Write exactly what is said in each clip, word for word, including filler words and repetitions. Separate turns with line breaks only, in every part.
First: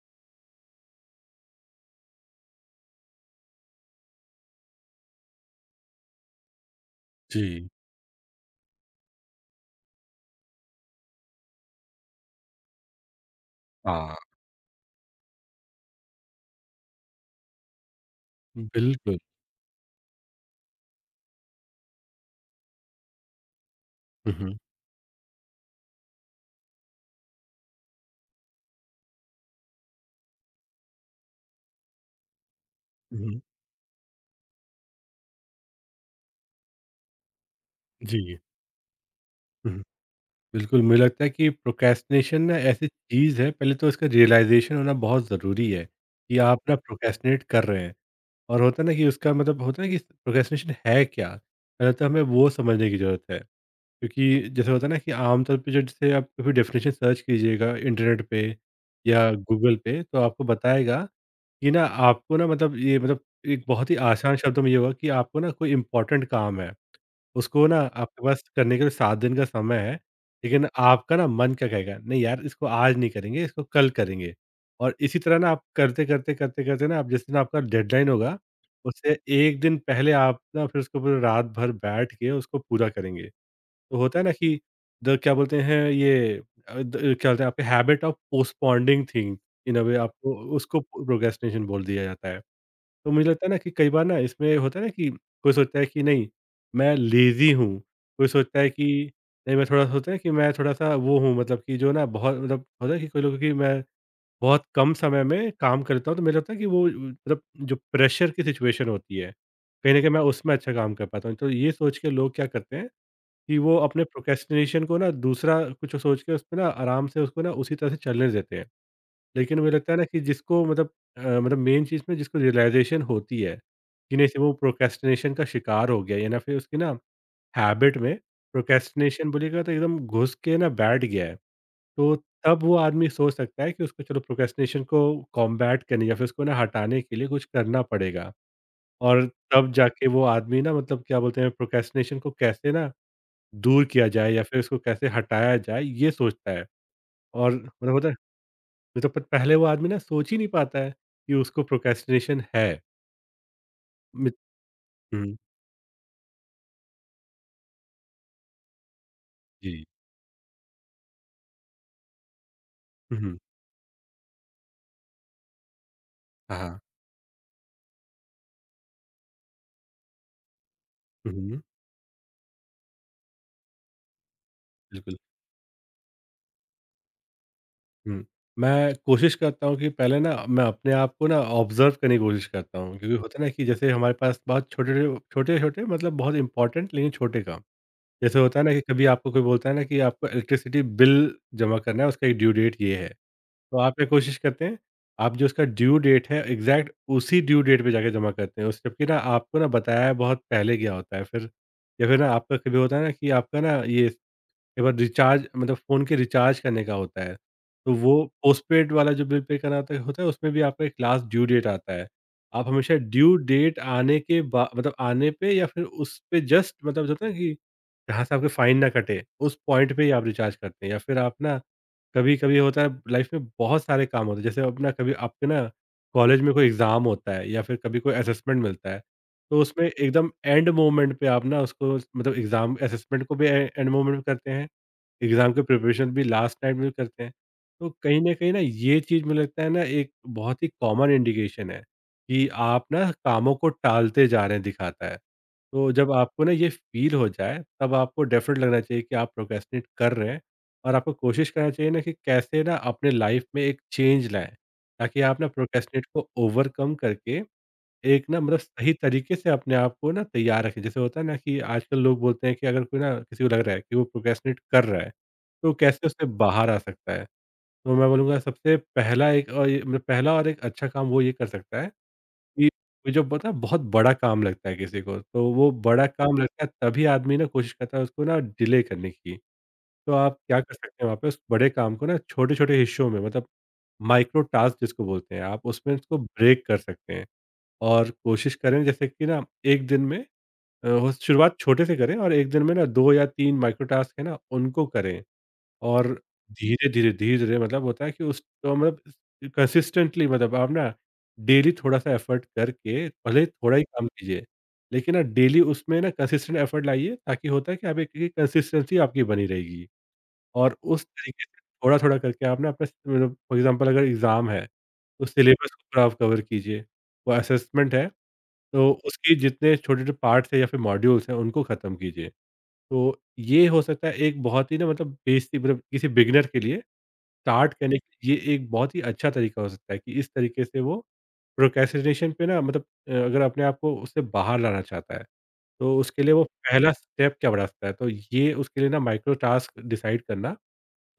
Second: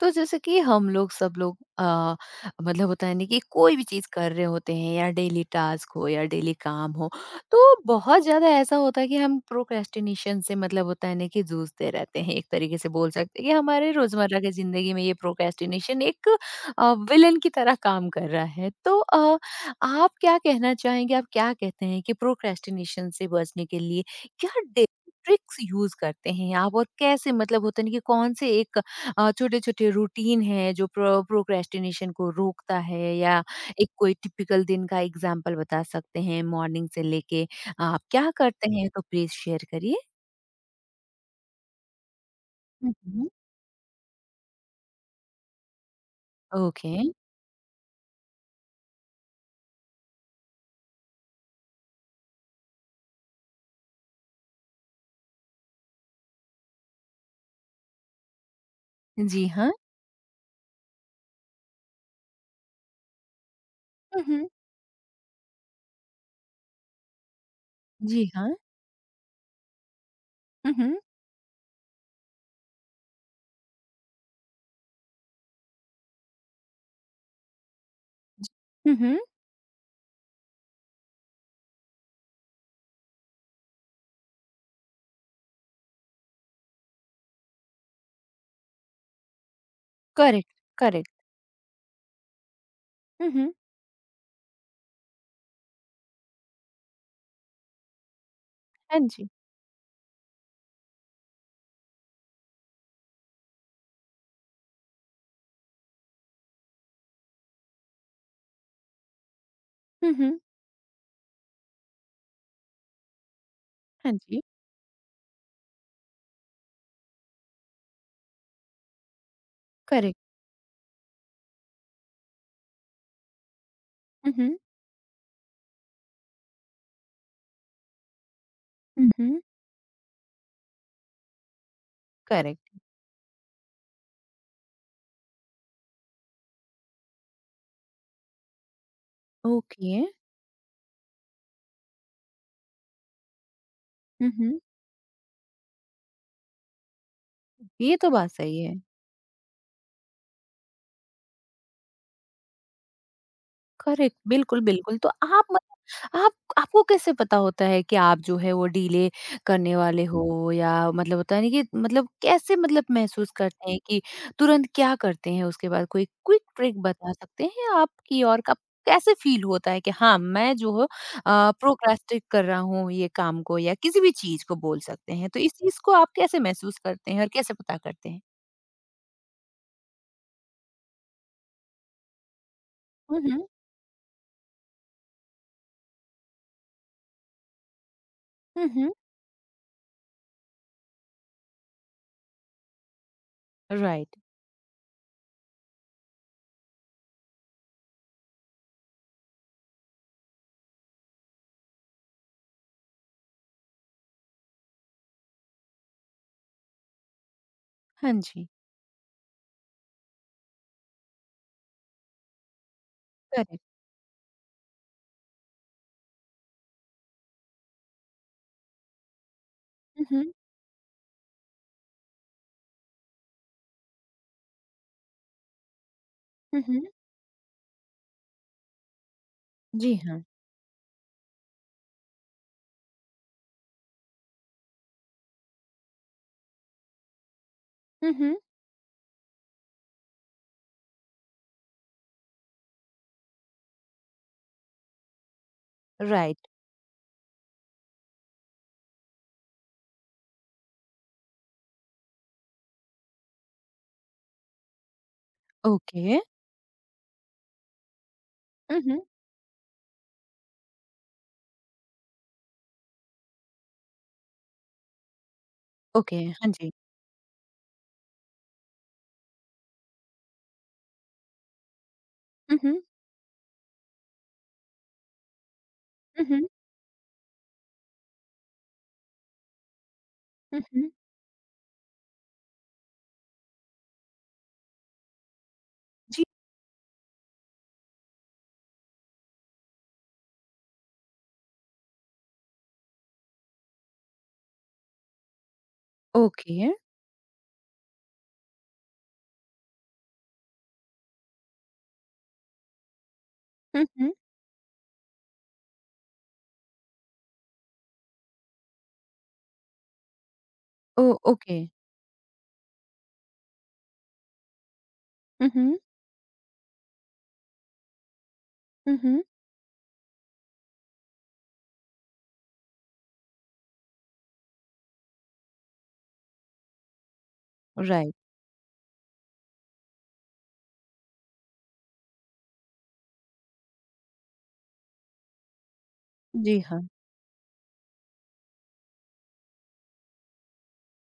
तो जैसे कि हम लोग सब लोग आ, मतलब होता है ना कि कोई भी चीज़ कर रहे होते हैं या डेली टास्क हो या डेली काम हो तो
जी।
बहुत ज़्यादा ऐसा होता है कि हम प्रोक्रेस्टिनेशन से मतलब होता है ना कि जूझते रहते हैं। एक तरीके से बोल सकते हैं कि हमारे
हाँ।
रोज़मर्रा की ज़िंदगी में ये प्रोक्रेस्टिनेशन एक विलन की तरह काम कर रहा है, तो
बिल्कुल।
आ, आप क्या कहना चाहेंगे, आप क्या कहते हैं कि प्रोक्रेस्टिनेशन से बचने के लिए
हुँ,
क्या
हुँ।
ट्रिक्स यूज करते हैं आप? और कैसे मतलब होता है ना कि कौन से एक अ, छोटे-छोटे रूटीन है जो प्रो प्रोक्रेस्टिनेशन को रोकता है,
हुँ,
या एक कोई टिपिकल दिन का एग्ज़ाम्पल बता सकते हैं मॉर्निंग से लेके आप क्या
जी।
करते हैं? तो प्लीज़ शेयर
हुँ, हुँ।
करिए।
बिल्कुल, मुझे लगता है कि प्रोक्रेस्टिनेशन ना ऐसी
हुँ, हुँ।
चीज़ है, पहले तो इसका रियलाइज़ेशन होना बहुत ज़रूरी है, कि आप ना
ओके,
प्रोक्रेस्टिनेट कर रहे हैं। और होता है ना कि उसका मतलब होता है ना कि प्रोक्रेस्टिनेशन है क्या? पहले तो हमें वो समझने की ज़रूरत है। क्योंकि जैसे होता है ना कि आमतौर पे जो जैसे आप कभी डेफ़िनेशन सर्च कीजिएगा इंटरनेट पे या
जी हाँ।
गूगल पे, तो आपको बताएगा ये ना, आपको ना मतलब ये मतलब एक बहुत ही
हुँ,
आसान
हुँ।
शब्दों में ये होगा कि आपको ना कोई इम्पोर्टेंट काम है, उसको ना आपके
जी
पास
हाँ।
करने के लिए सात दिन का समय है, लेकिन
हुँ, हुँ।
आपका ना मन क्या कहेगा, नहीं यार इसको आज नहीं करेंगे, इसको कल करेंगे। और इसी तरह ना आप करते, करते, करते, करते ना, आप जिस दिन आपका डेडलाइन होगा,
हुँ,
उससे
हुँ।
एक दिन पहले आप ना फिर उसके ऊपर रात भर बैठ के उसको पूरा करेंगे। तो होता है ना कि द क्या बोलते हैं ये अ, द क्या बोलते हैं आपके habit of postponing thing in a way आपको
करेक्ट,
उसको
करेक्ट।
प्रोक्रेस्टिनेशन बोल दिया जाता है। तो मुझे
हुँ,
लगता है
हुँ।
ना कि कई बार ना इसमें होता है ना कि कोई सोचता है कि नहीं मैं लेज़ी हूँ, कोई सोचता है कि
हाँ जी।
नहीं मैं थोड़ा सोचता है कि मैं थोड़ा-सा वो हूँ, मतलब कि जो ना बहुत मतलब होता है कि कोई लोगों की मैं बहुत कम समय में काम करता हूँ, तो मुझे लगता है कि वो मतलब जो प्रेशर की सिचुएशन होती है, कहीं न कहीं
हुँ,
मैं
हुँ।
उसमें अच्छा काम कर पाता हूँ। तो ये सोच के लोग क्या करते हैं कि वो अपने
हाँ जी।
प्रोक्रेस्टिनेशन को ना दूसरा कुछ सोच के उसमें ना आराम से उसको ना उसी तरह से चलने देते हैं। लेकिन मुझे लगता है ना
करेक्ट।
कि जिसको मतलब अ, मतलब मेन चीज़ में जिसको रियलाइज़ेशन होती है, कि
हुँ,
नहीं वो
हुँ।
प्रोक्रेस्टिनेशन का शिकार हो गया है या ना फिर उसकी ना हैबिट में
हुँ। हुँ,
प्रोक्रेस्टिनेशन
हुँ।
बोलिएगा तो एकदम घुस के ना बैठ गया है। तो तब वो
करेक्ट।
आदमी सोच सकता है कि उसको चलो प्रोक्रेस्टिनेशन को कॉम्बैट करने या फिर उसको ना हटाने के लिए कुछ करना पड़ेगा। और तब
ओके।
जाके वो आदमी ना मतलब क्या बोलते हैं प्रोक्रेस्टिनेशन को कैसे ना दूर किया
हुँ,
जाए या
हुँ।
फिर उसको कैसे हटाया जाए, ये सोचता है और मतलब
ये
होता
तो
है,
बात सही है।
नहीं तो प- पहले वो आदमी ना सोच ही नहीं पाता है कि उसको प्रोक्रेस्टिनेशन है।
करेक्ट,
मित-
बिल्कुल, बिल्कुल। तो
हम्म,
आप मतलब आप आपको कैसे पता होता है कि आप जो है वो डिले करने
जी।
वाले हो, या मतलब होता है ना कि मतलब कैसे मतलब महसूस
हम्म।
करते हैं कि तुरंत क्या करते हैं उसके बाद? कोई क्विक
हाँ, हाँ।
ट्रिक बता सकते हैं आप, कि और कब कैसे फ़ील होता है कि हाँ, मैं जो हूँ अ,
हम्म।
प्रोक्रास्टिनेट कर रहा हूँ ये काम को या किसी भी चीज़ को बोल सकते
बिल्कुल।
हैं। तो इस चीज़ को आप कैसे महसूस करते हैं और कैसे पता करते हैं?
हम्म, मैं कोशिश करता हूँ कि पहले ना मैं अपने आप को ना ऑब्जर्व करने की कोशिश करता हूँ, क्योंकि
हुँ,
होता है
हुँ।
ना कि जैसे हमारे पास बहुत छोटे छोटे छोटे छोटे मतलब बहुत इंपॉर्टेंट लेकिन छोटे काम, जैसे होता है
हुँ,
ना कि
हुँ।
कभी आपको कोई बोलता है ना कि आपको इलेक्ट्रिसिटी बिल जमा करना है, उसका एक ड्यू डेट ये है, तो आप ये
राइट।
कोशिश करते हैं, आप जो उसका ड्यू डेट है, एग्ज़ैक्ट उसी ड्यू डेट पे जाके जमा करते हैं। उस, जबकि ना आपको ना बताया बहुत पहले गया होता है। फिर, या फिर ना आपका कभी होता है ना कि आपका ना ये एक बार रिचार्ज मतलब फ़ोन के रिचार्ज करने का होता है, तो
हाँ
वो
जी,
पोस्टपेड वाला जो बिल पे करना होता है होता है, उसमें भी आपका एक लास्ट ड्यू डेट आता है। आप हमेशा ड्यू
करेक्ट।
डेट आने के बा मतलब आने पे, या फिर उस पे जस्ट मतलब जो होता है ना कि जहाँ से आपके फाइन ना कटे, उस पॉइंट पे
हुँ,
ही आप
हुँ।
रिचार्ज करते हैं, या फिर आप ना कभी-कभी होता है लाइफ में बहुत सारे काम होते हैं, जैसे अपना कभी आपके ना कॉलेज में
हुँ,
कोई
हुँ।
एग्ज़ाम होता है या फिर कभी कोई असेसमेंट मिलता है, तो उसमें
जी हाँ।
एकदम एंड मोमेंट पे आप ना उसको मतलब एग्ज़ाम असेसमेंट को भी ए एंड मोमेंट में करते हैं, एग्ज़ाम की प्रिपरेशन भी लास्ट टाइम में करते हैं। तो
हुँ,
कहीं न
हुँ।
कहीं ना ये चीज़ मुझे लगता है ना एक बहुत ही कॉमन इंडिकेशन है कि आप ना कामों को टालते जा रहे हैं, दिखाता है। तो जब आपको
राइट,
ना ये फ़ील हो जाए, तब आपको डेफ़िनेट लगना चाहिए कि आप प्रोक्रेस्टिनेट कर रहे हैं। और आपको कोशिश करना चाहिए ना कि कैसे ना अपने लाइफ में एक चेंज लाएँ, ताकि आप ना प्रोक्रेस्टिनेट
ओके।
को ओवरकम करके एक ना मतलब
हुँ,
सही
हुँ।
तरीके से अपने आप को ना तैयार रखें। जैसे होता है ना कि आजकल लोग बोलते हैं कि अगर कोई ना किसी को लग रहा है कि वो प्रोक्रेस्टिनेट कर रहा है, तो कैसे
ओके,
उससे
हाँ
बाहर
जी।
आ सकता है? तो मैं बोलूँगा सबसे पहला एक और ये मतलब पहला और एक अच्छा काम वो ये कर सकता है
हुँ,
कि
हुँ।
ये जो पता है बहुत बड़ा काम लगता है किसी को, तो वो बड़ा
हुँ,
काम
हुँ।
लगता है तभी आदमी ना कोशिश करता है उसको ना डिले करने की। तो आप क्या
हुँ,
कर
हुँ।
सकते हैं वहाँ पे उस बड़े काम को ना छोटे-छोटे हिस्सों में, मतलब माइक्रो टास्क जिसको बोलते हैं, आप उसमें उसको
जी,
ब्रेक कर सकते हैं। और कोशिश करें जैसे कि ना एक दिन में, अ, हो शुरुआत छोटे से करें, और एक दिन में ना दो या तीन माइक्रो टास्क है ना, उनको करें। और
ओके।
धीरे-धीरे, धीरे-धीरे, मतलब होता है कि उस तो मतलब कंसिस्टेंटली मतलब आप ना डेली थोड़ा-सा एफर्ट करके भले ही थोड़ा ही
हुँ,
काम
हुँ।
कीजिए। लेकिन ना डेली उसमें ना कंसिस्टेंट एफर्ट लाइए, ताकि होता है कि आप एक एक कंसिस्टेंसी आपकी बनी रहेगी। और
ओ
उस तरीके
ओके।
से थोड़ा-थोड़ा करके आप ना अपना मतलब फॉर एग्ज़ाम्पल, अगर एग्ज़ाम है, तो
हुँ,
सिलेबस
हुँ।
को पूरा आप कवर कीजिए। वो असेसमेंट है, तो
हुँ, हुँ।
उसके जितने छोटे-छोटे पार्ट्स हैं या फिर मॉड्यूल्स हैं, उनको ख़त्म कीजिए। तो ये हो सकता है एक बहुत ही ना मतलब बेसिक मतलब किसी बिगिनर के लिए स्टार्ट करने
राइट,
के लिए ये एक बहुत ही अच्छा तरीका हो सकता है कि इस तरीके से वो प्रोक्रेस्टिनेशन पे ना मतलब अ, अगर अपने आप को उससे बाहर लाना चाहता है, तो उसके लिए वो
जी हाँ।
पहला स्टेप क्या बढ़ा सकता है? तो ये उसके लिए ना माइक्रो टास्क डिसाइड करना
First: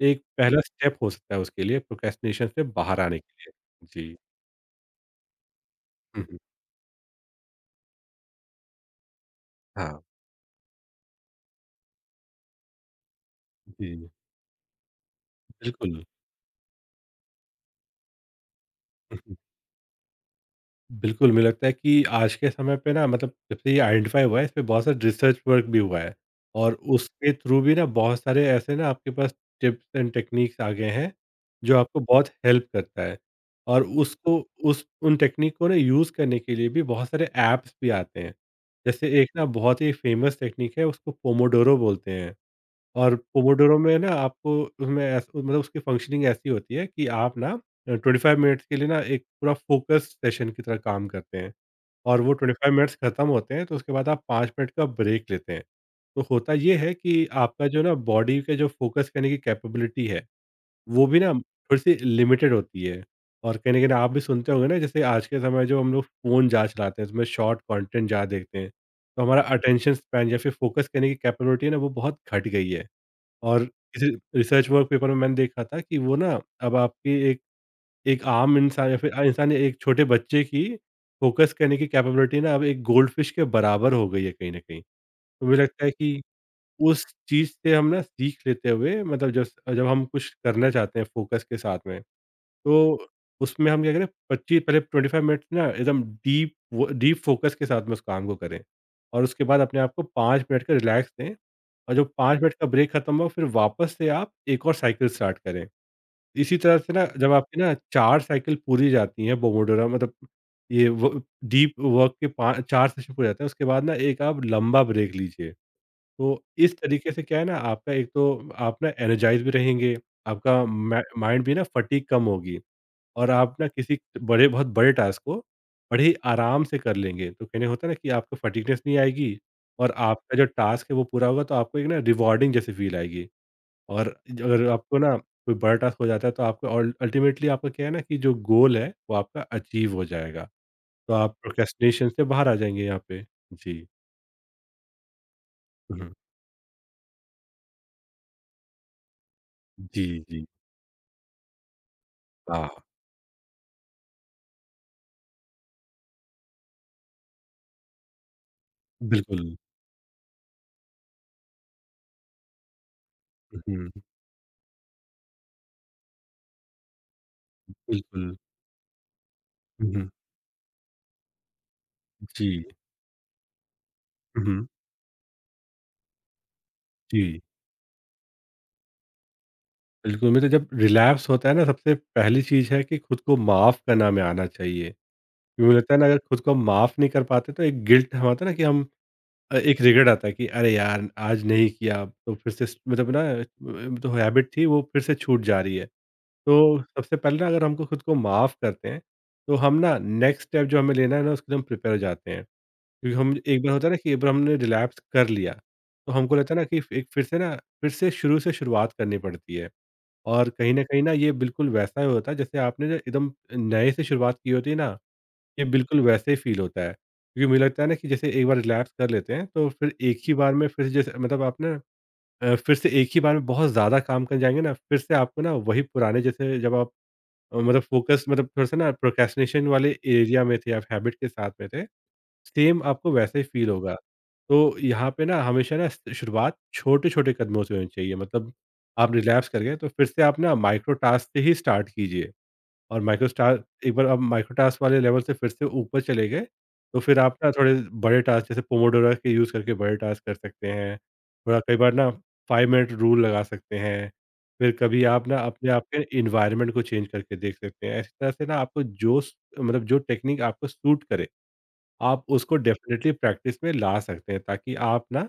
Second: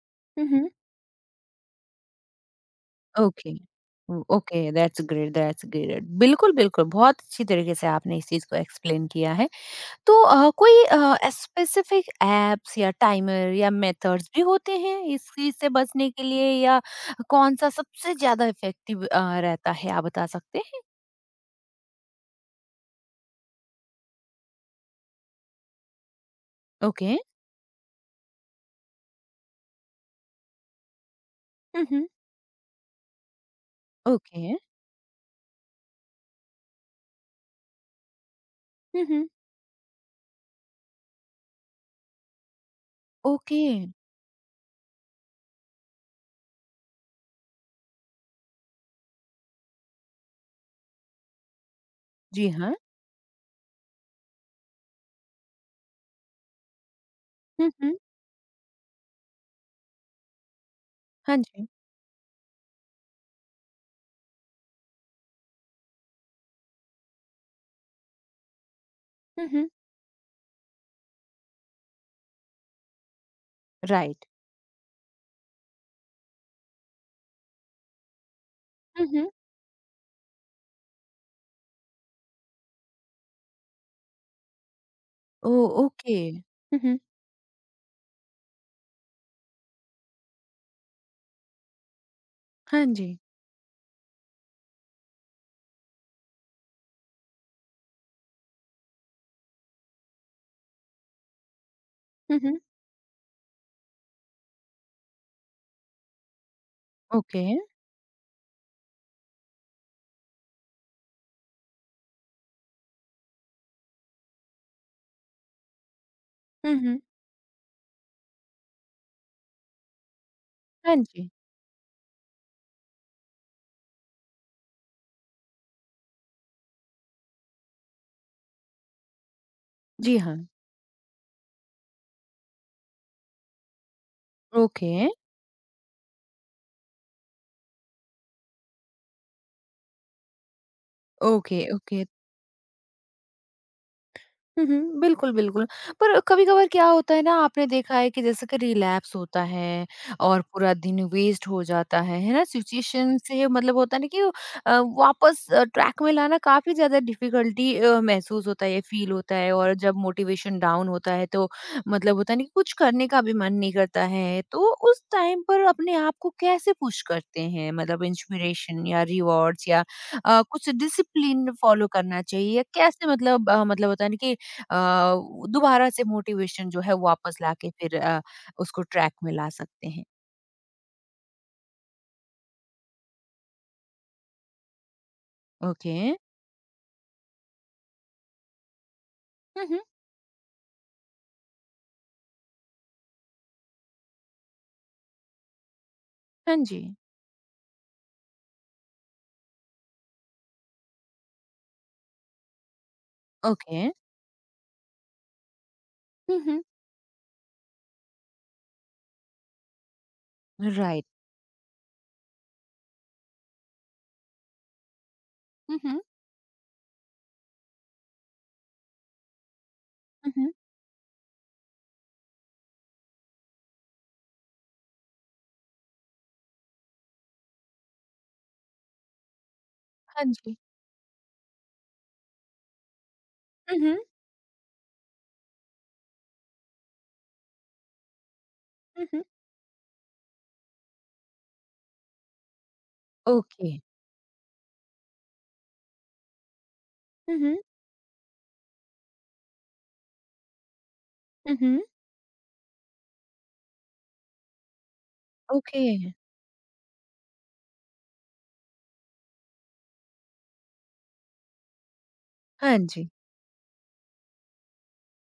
एक
हुँ,
पहला
हुँ।
स्टेप हो सकता है उसके लिए प्रोक्रेस्टिनेशन से बाहर आने के
ओके,
लिए। जी।
Oh okay, that's great, that's great.
हुँ, हुँ।
बिल्कुल, बिल्कुल, बहुत अच्छी तरीके से आपने इस चीज़ को एक्सप्लेन किया है।
हाँ।
तो अ, कोई अ, स्पेसिफिक ऐप्स या टाइमर या
जी,
मेथड्स भी होते हैं इस चीज़ से
बिल्कुल।
बचने के लिए, या कौन-सा सबसे ज़्यादा इफ़ेक्टिव
हम्म,
अ, रहता है, आप बता सकते
बिल्कुल, मुझे लगता है कि आज के समय पे ना मतलब जब से ये आइडेंटिफ़ाई हुआ है, इस पे बहुत सारा रिसर्च वर्क भी हुआ है, और
हैं? ओके।
उसके थ्रू भी ना बहुत सारे ऐसे ना आपके पास टिप्स एंड टेक्नीक्स आ गए हैं, जो
हुँ,
आपको
हुँ।
बहुत हेल्प करता है और उसको,
ओके।
उस उन टेक्नीक को ना यूज़ करने के लिए भी बहुत सारे ऐप्स भी आते हैं।
हुँ,
जैसे
हुँ।
एक ना बहुत ही फ़ेमस टेक्नीक है, उसको पोमोडोरो बोलते हैं। और
ओके।
पोमोडोरो में ना आपको उसमें ऐस मतलब उसकी फ़ंक्शनिंग ऐसी होती है कि आप ना अ, ट्वेंटी फ़ाइव मिनट्स के लिए ना एक पूरा फ़ोकस सेशन की तरह काम करते हैं, और वो
जी हाँ।
ट्वेंटी फ़ाइव मिनट्स खत्म होते हैं तो उसके बाद आप फ़ाइव मिनट का ब्रेक लेते हैं। तो होता ये है कि आपका
हुँ,
जो ना
हुँ।
बॉडी का जो फ़ोकस करने की कैपेबिलिटी है, वो भी ना
हाँ जी।
थोड़ी-सी लिमिटेड होती है। और कहीं न कहीं आप भी सुनते होंगे ना, जैसे आज के समय जो हम लोग फ़ोन ज़्यादा चलाते हैं, उसमें शॉर्ट कंटेंट ज़्यादा देखते हैं, तो हमारा
हुँ, हुँ।
अटेंशन स्पैन या फिर फ़ोकस करने की कैपेबिलिटी है ना, वो बहुत घट गई है। और किसी
राइट।
रिसर्च वर्क पेपर में मैंने देखा था कि वो ना अब आपकी एक एक आम इंसान या
हुँ,
फिर
हुँ।
इंसान या एक छोटे बच्चे की फ़ोकस करने की कैपेबिलिटी ना अब एक गोल्डफ़िश के बराबर हो गई है कहीं न कहीं। तो मुझे
ओह!
लगता है
ओके।
कि
हुँ, हुँ।
उस चीज़ से हम ना सीख लेते हुए, मतलब जब जब हम कुछ करना चाहते हैं फ़ोकस के साथ में,
हाँ
तो
जी।
उसमें हम क्या करें, पच्चीस पहले पच्चीस मिनट्स ना एकदम डीप, वो डीप फ़ोकस के साथ में उस काम को करें, और उसके बाद अपने आप को पाँच मिनट का रिलैक्स दें, और जब पाँच
हुँ,
मिनट
हुँ।
का ब्रेक खत्म हो फिर वापस से आप एक और साइकिल स्टार्ट करें। इसी तरह से ना जब
ओके।
आपकी ना चार साइकिल पूरी जाती हैं, पोमोडोरा मतलब ये व डीप वर्क के पा चार सेशन पूरे जाते हैं, उसके बाद ना एक आप लंबा ब्रेक लीजिए। तो
हुँ,
इस
हुँ।
तरीके से क्या है ना, आपका एक तो आप ना एनर्जाइज़ भी रहेंगे, आपका
हाँ
मै
जी।
माइंड भी ना फटीग कम होगी। और आप ना किसी बड़े बहुत बड़े टास्क को बड़े ही आराम से कर लेंगे। तो कहने होता है ना कि आपको फटीगनेस नहीं आएगी और
जी
आपका
हाँ।
जो टास्क है वो पूरा होगा, तो आपको एक ना रिवार्डिंग जैसी फ़ील आएगी। और ज अगर
ओके।
आपको ना कोई बड़ा टास्क हो जाता है तो आपको अल अल्टीमेटली आपका क्या है ना, कि जो गोल है वो आपका अचीव हो जाएगा। तो आप
ओके, ओके।
प्रोक्रेस्टिनेशन से बाहर आ जाएँगे यहाँ पे। जी।
हुँ, हुँ। बिल्कुल, बिल्कुल।
हुँ, हुँ।
पर कभी-कभार क्या होता है ना, आपने देखा है कि जैसे कि रिलैप्स होता है
जी,
और
जी।
पूरा दिन वेस्ट हो जाता है, है ना?
हाँ,
सिचुएशन से मतलब होता है ना कि अ, वापस अ, ट्रैक में लाना काफ़ी ज़्यादा डिफ़िकल्टी अ, महसूस होता है, फ़ील होता है,
बिल्कुल।
और जब मोटिवेशन डाउन होता है तो मतलब होता है ना कि कुछ करने का भी मन
हुँ,
नहीं
हुँ।
करता है। तो उस टाइम पर अपने आप को कैसे पुश करते हैं? मतलब
बिल्कुल।
इंस्पिरेशन या रिवॉर्ड्स या
हुँ, हुँ।
अ, कुछ डिसिप्लिन फॉलो करना
जी।
चाहिए? कैसे मतलब अ, मतलब होता है ना कि अ,
हुँ, हुँ।
दोबारा से मोटिवेशन जो है वापस
जी।
लाके फिर अ, उसको ट्रैक में ला सकते हैं।
बिल्कुल, मुझे जब रिलैप्स होता है ना सबसे पहली चीज़ है कि खुद को माफ़ करना हमें आना चाहिए। क्योंकि मुझे लगता
ओके।
है ना, अगर खुद को माफ़ नहीं कर पाते तो एक गिल्ट हम आता है ना कि हम अ,
हुँ,
एक
हुँ।
रिग्रेट आता है कि अरे यार! आज नहीं किया तो फिर से स मतलब ना, अ, जो हैबिट थी वो फिर से छूट जा रही है।
हाँ जी।
तो सबसे पहले ना अगर हमको खुद को माफ़ करते हैं, तो हम ना नेक्स्ट स्टेप जो हमें लेना है ना उसके लिए हम प्रिपेयर हो जाते हैं। क्योंकि हम एक बार
ओके।
होता है ना कि एक बार हमने रिलैप्स कर लिया, तो हमको
हुँ,
लगता है
हुँ।
ना कि एक फिर से ना फिर से शुरू से शुरुआत करनी पड़ती है। और कहीं न कहीं
राइट।
ना ये बिल्कुल वैसा ही होता है, जैसे आपने ना एकदम नए से शुरुआत की होती है ना, ये
हुँ,
बिल्कुल
हुँ।
वैसे ही फ़ील होता है। क्योंकि मुझे लगता है ना कि जैसे एक बार रिलैप्स कर लेते हैं तो फिर एक
हुँ,
ही
हुँ।
बार में फिर जैसे मतलब आप ना अ, फिर से एक ही बार में बहुत ज़्यादा काम कर जाएँगे ना, फिर से आपको ना वही पुराने जैसे जब आप अ, मतलब फ़ोकस मतलब थोड़ा-सा ना प्रोक्रेस्टिनेशन वाले
हाँ
एरिया
जी।
में थे, आप हैबिट के साथ में थे, सेम आपको वैसा ही फ़ील
हुँ,
होगा।
हुँ।
तो यहाँ पे ना हमेशा ना स शुरुआत छोटे-छोटे कदमों से होनी चाहिए, मतलब
हुँ,
आप
हुँ।
रिलैप्स कर गए तो फिर से आप ना माइक्रो टास्क से ही स्टार्ट कीजिए। और माइक्रो स्टार
ओके।
एक बार आप माइक्रो टास्क वाले लेवल से फिर से ऊपर चले गए, तो फिर आप
हुँ,
ना
हुँ।
थोड़े बड़े टास्क, जैसे पोमोडोरा के यूज़ करके बड़े टास्क कर सकते हैं।
हुँ,
थोड़ा कई
हुँ।
बार ना पाँच मिनट रूल लगा सकते हैं। फिर कभी आप ना अपने आप
ओके।
के एनवायरनमेंट को चेंज करके देख सकते हैं। इस तरह से ना आपको जो स मतलब जो टेक्नीक आपको सूट करे, आप उसको
हाँ जी।
डेफ़िनेटली प्रैक्टिस में ला सकते हैं, ताकि आप ना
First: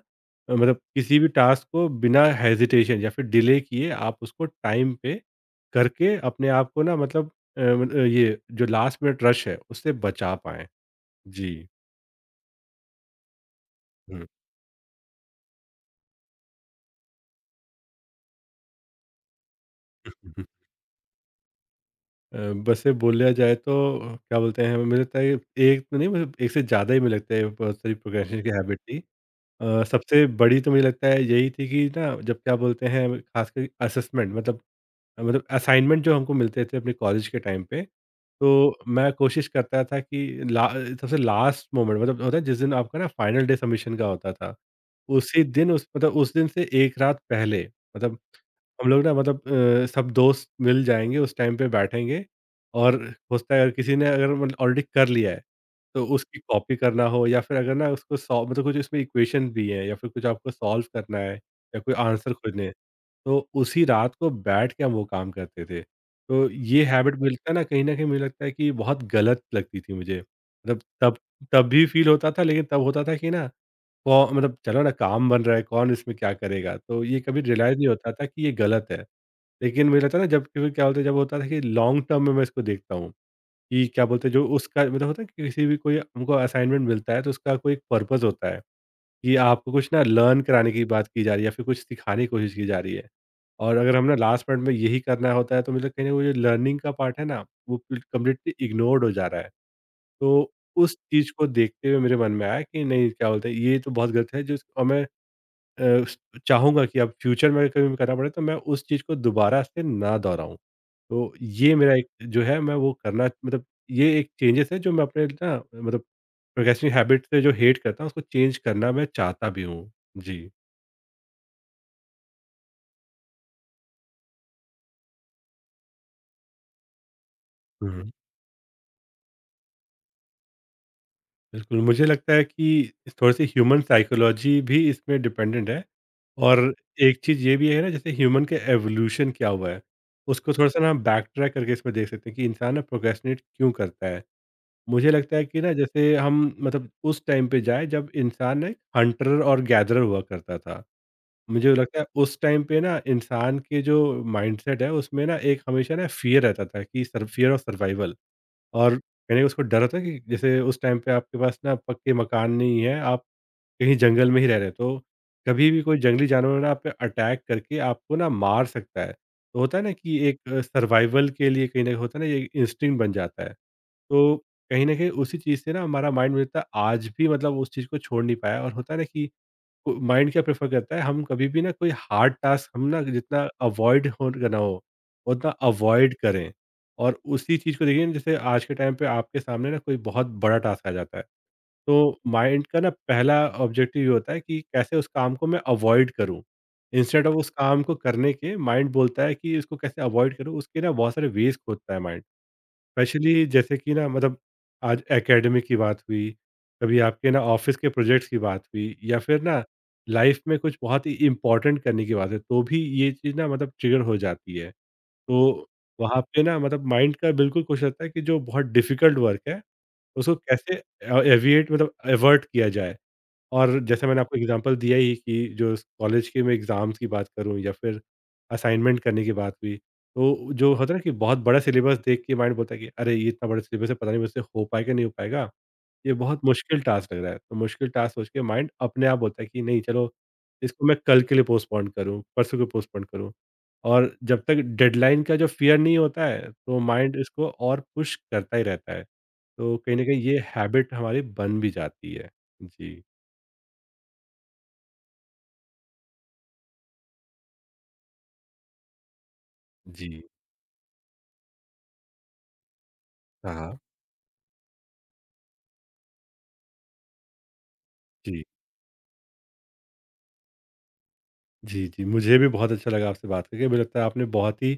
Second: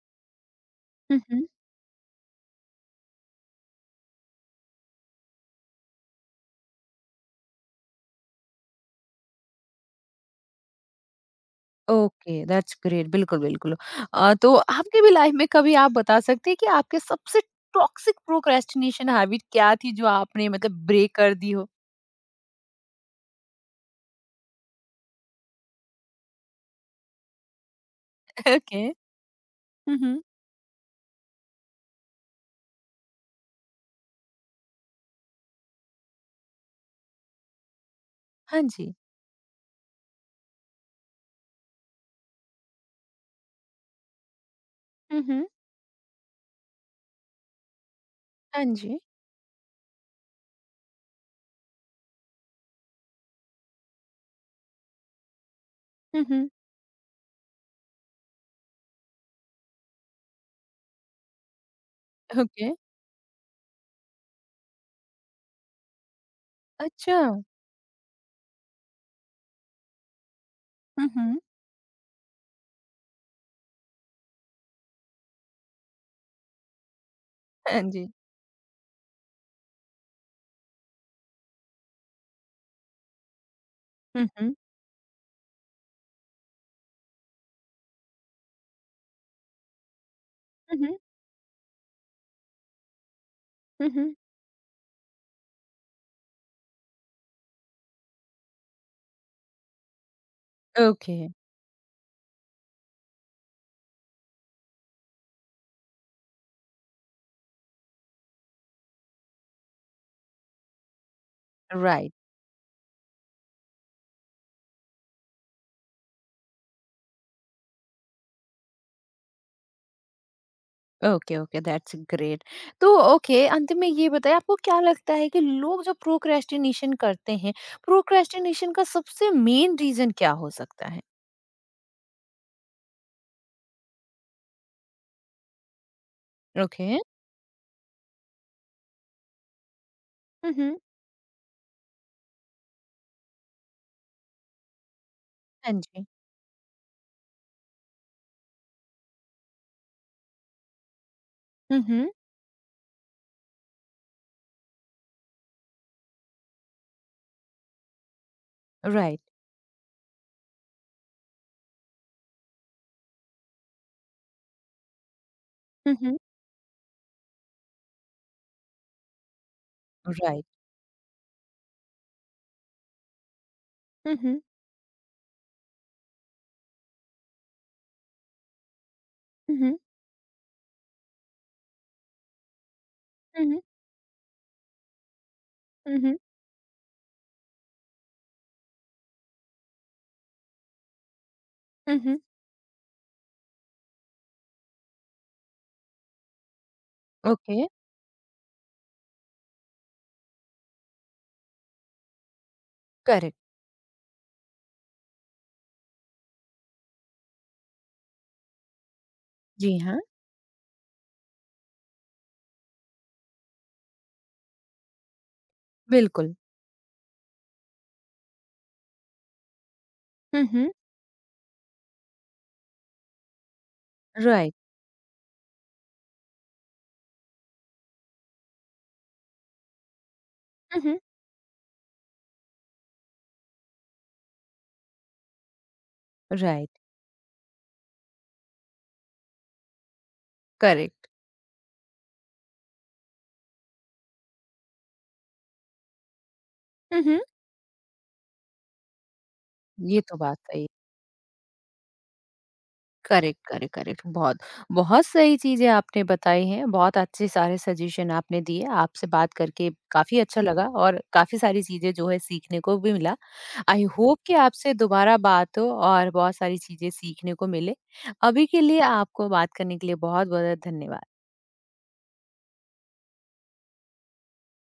अ, मतलब किसी
हुँ,
भी
हुँ।
टास्क को बिना हेज़िटेशन या फिर डिले किए आप उसको टाइम पे करके अपने आप को ना मतलब अ, मत अ, ये जो लास्ट मिनट रश है उससे बचा पाएँ। जी।
Okay, that's great. बिल्कुल, बिल्कुल।
हुँ।
अ, तो आपकी भी लाइफ में कभी आप बता सकते हैं कि आपके सबसे टॉक्सिक प्रोक्रेस्टिनेशन हैबिट क्या थी जो आपने मतलब ब्रेक कर दी हो?
अ, वैसे बोला जाए तो क्या बोलते हैं, मुझे लगता है एक तो नहीं, मतलब एक से ज़्यादा ही मुझे लगता है बहुत सारी प्रोक्रेस्टिनेशन की हैबिट
ओके।
थी। अ,
हुँ, हुँ।
सबसे बड़ी तो मुझे लगता है यही थी कि ना जब क्या बोलते हैं, खासकर असेसमेंट मतलब मतलब असाइनमेंट जो हमको मिलते थे अपने कॉलेज के टाइम पे,
हाँ
तो
जी।
मैं कोशिश करता था कि ला सबसे लास्ट मोमेंट, मतलब होता है जिस दिन आपका ना फाइनल डे सबमिशन का होता था,
हुँ,
उसी
हुँ।
दिन उस मतलब उस दिन से एक रात पहले, मतलब
हाँ
हम
जी।
लोग ना मतलब अ, सब दोस्त मिल जाएँगे उस टाइम पे बैठेंगे, और होता है अगर किसी ने अगर मतलब ऑलरेडी कर लिया है, तो
हुँ,
उसकी
हुँ।
कॉपी करना हो या फिर अगर ना उसको सॉल्व मतलब कुछ इसमें इक्वेशन भी है या फिर कुछ आपको सॉल्व करना है या कोई आंसर खोजने
ओके।
हैं। तो उसी रात को बैठ के हम वो काम करते थे। तो ये हैबिट
अच्छा!
मुझे लगता है ना, कहीं न कहीं मुझे लगता है कि बहुत गलत लगती थी मुझे। मतलब
हुँ,
तब
हुँ।
तब भी फ़ील होता था, लेकिन तब होता था कि ना कौ मतलब चलो ना काम बन रहा है, कौन इसमें क्या करेगा? तो ये कभी रियलाइज़
हाँ
नहीं
जी।
होता था कि ये गलत है। लेकिन मुझे लगता है ना, जब फिर क्या बोलते हैं जब होता था कि लॉन्ग टर्म में मैं इसको देखता हूँ, कि क्या
हुँ,
बोलते हैं जो
हुँ।
उसका मतलब होता है कि किसी भी कोई हमको असाइनमेंट मिलता है तो उसका कोई एक पर्पज़ होता है। कि आपको कुछ ना लर्न कराने
हुँ,
की
हुँ।
बात की जा रही है या फिर कुछ सिखाने की कोशिश की जा रही है। और
हुँ,
अगर हम
हुँ।
ना लास्ट मिनट में यही करना होता है तो मुझे कहीं न वो जो लर्निंग का पार्ट है ना, वो बिल कंप्लीटली इग्नोर्ड हो जा रहा है। तो उस
ओके,
चीज़ को देखते हुए मेरे मन में आया कि नहीं क्या बोलते हैं, ये तो बहुत गलत है जो, और मैं अ, चाहूँगा कि अब फ्यूचर में कभी भी करना पड़े तो मैं उस चीज़ को दोबारा से ना दोहराऊँ। तो ये मेरा एक
राइट।
जो है मैं वो करना मतलब, ये एक चेंजेस है जो मैं अपने ना मतलब प्रोक्रेस्टिनेटिंग हैबिट से जो हेट करता हूँ उसको चेंज करना मैं चाहता भी हूँ। जी।
Okay, okay, that's great. तो ओके, अंत में ये बताइए आपको क्या लगता है कि लोग जो प्रोक्रेस्टिनेशन करते हैं,
हुँ।
प्रोक्रेस्टिनेशन का सबसे मेन रीज़न क्या हो सकता है?
बिल्कुल, मुझे लगता है कि थोड़ी-सी ह्यूमन साइकोलॉजी भी इसमें डिपेंडेंट है, और
ओके।
एक चीज़ ये भी है ना, जैसे ह्यूमन के एवोल्यूशन क्या हुआ है, उसको
हुँ, हुँ।
थोड़ा-सा ना बैक ट्रैक करके इसमें देख सकते हैं कि इंसान ना प्रोक्रेस्टिनेट क्यों करता है। मुझे लगता है कि
हाँ
ना,
जी।
जैसे हम मतलब उस टाइम पे जाएँ जब इंसान ना एक हंटर और गैदरर हुआ करता था। मुझे
हुँ,
लगता है
हुँ।
उस टाइम पे ना इंसान के जो माइंडसेट है उसमें ना एक हमेशा ना फ़ियर रहता था कि सर फ़ियर ऑफ सर्वाइवल, और
राइट।
कहने का उसको डर होता है कि जैसे उस टाइम पे आपके पास ना पक्के मकान नहीं है, आप कहीं जंगल में ही रह रहे हैं, तो कभी भी
हुँ,
कोई
हुँ।
जंगली जानवर ना आप पे अटैक करके आपको ना मार सकता है, तो होता है ना कि एक
राइट।
सर्वाइवल के लिए कहीं ना कहीं होता है ना, ये इंस्टिंक्ट बन जाता है।
हुँ,
तो
हुँ।
कहीं ना कहीं उसी चीज़ से ना हमारा माइंड मुझे लगता है आज भी मतलब उस चीज़ को छोड़ नहीं पाया, और होता है ना कि
हुँ, हुँ।
माइंड क्या प्रेफर करता है, हम कभी भी ना कोई हार्ड टास्क हम ना
हुँ,
जितना
हुँ।
अवॉइड हो करना हो उतना
हुँ,
अवॉइड
हुँ।
करें। और उसी चीज़ को देखिए ना, जैसे आज के टाइम पे आपके सामने ना कोई बहुत बड़ा टास्क आ जाता है,
हुँ,
तो
हुँ।
माइंड का ना पहला ऑब्जेक्टिव ये होता है कि कैसे उस काम को मैं अवॉइड करूं। इंस्टेड ऑफ उस
ओके,
काम को करने के, माइंड बोलता है कि इसको कैसे अवॉइड करूं, उसके ना बहुत सारे वेज खोजता है माइंड।
करेक्ट।
स्पेशली जैसे कि ना, मतलब आज एकेडमी की बात हुई, कभी आपके ना ऑफ़िस के प्रोजेक्ट्स की बात हुई या फिर ना
जी हाँ,
लाइफ़ में कुछ बहुत ही इम्पोर्टेंट करने की बात है, तो भी ये चीज़ ना मतलब ट्रिगर हो जाती है। तो वहाँ
बिल्कुल।
पे ना मतलब माइंड का बिल्कुल कोशिश रहता है कि जो बहुत डिफ़िकल्ट वर्क है, उसको
हुँ, हुँ।
कैसे अ, एविएट मतलब एवर्ट किया जाए। और जैसे मैंने आपको
राइट।
एग्ज़ाम्पल दिया ही कि जो स कॉलेज के मैं एग्ज़ाम्स की बात करूँ या फिर असाइनमेंट करने की बात हुई, तो जो
हुँ,
होता है
हुँ।
ना कि बहुत बड़ा सिलेबस देख के माइंड बोलता है कि अरे! ये इतना बड़ा सिलेबस है, पता नहीं मुझसे हो पाएगा, नहीं हो पाएगा। ये बहुत
राइट,
मुश्किल टास्क लग रहा है। तो मुश्किल टास्क सोच के माइंड अपने आप बोलता है कि नहीं चलो, इसको मैं
करेक्ट।
कल के लिए पोस्टपोन करूँ, परसों को पोस्टपोन करूँ। और जब तक डेडलाइन का जो फ़ियर नहीं होता है, तो
हुँ,
माइंड
हुँ।
इसको और पुश करता ही रहता है। तो कहीं
ये
न
तो
कहीं
बात
ये
सही है।
हैबिट हमारी बन भी जाती है। जी।
Correct, correct, correct. बहुत, बहुत सही चीज़ें आपने बताई हैं, बहुत अच्छे सारे सजेशन आपने दिए। आपसे बात करके काफ़ी
जी।
अच्छा लगा और काफ़ी सारी चीज़ें जो है सीखने को भी मिला।
हाँ, हाँ।
आई होप कि आपसे दोबारा बात हो और बहुत सारी चीज़ें सीखने को मिले।
जी,
अभी के लिए आपको बात करने के लिए बहुत-बहुत धन्यवाद।
जी, जी। मुझे भी बहुत अच्छा लगा आपसे बात करके। मुझे लगता है आपने बहुत ही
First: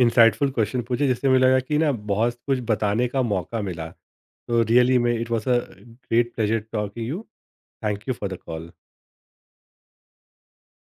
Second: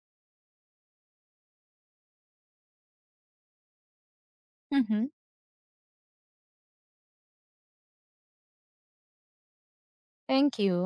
इंसाइटफुल क्वेश्चन पूछे जिससे मुझे लगा कि ना बहुत कुछ बताने का मौका मिला। तो
हुँ,
रियली
हुँ।
में it was a great pleasure talking you. Thank you for the call.
Thank you.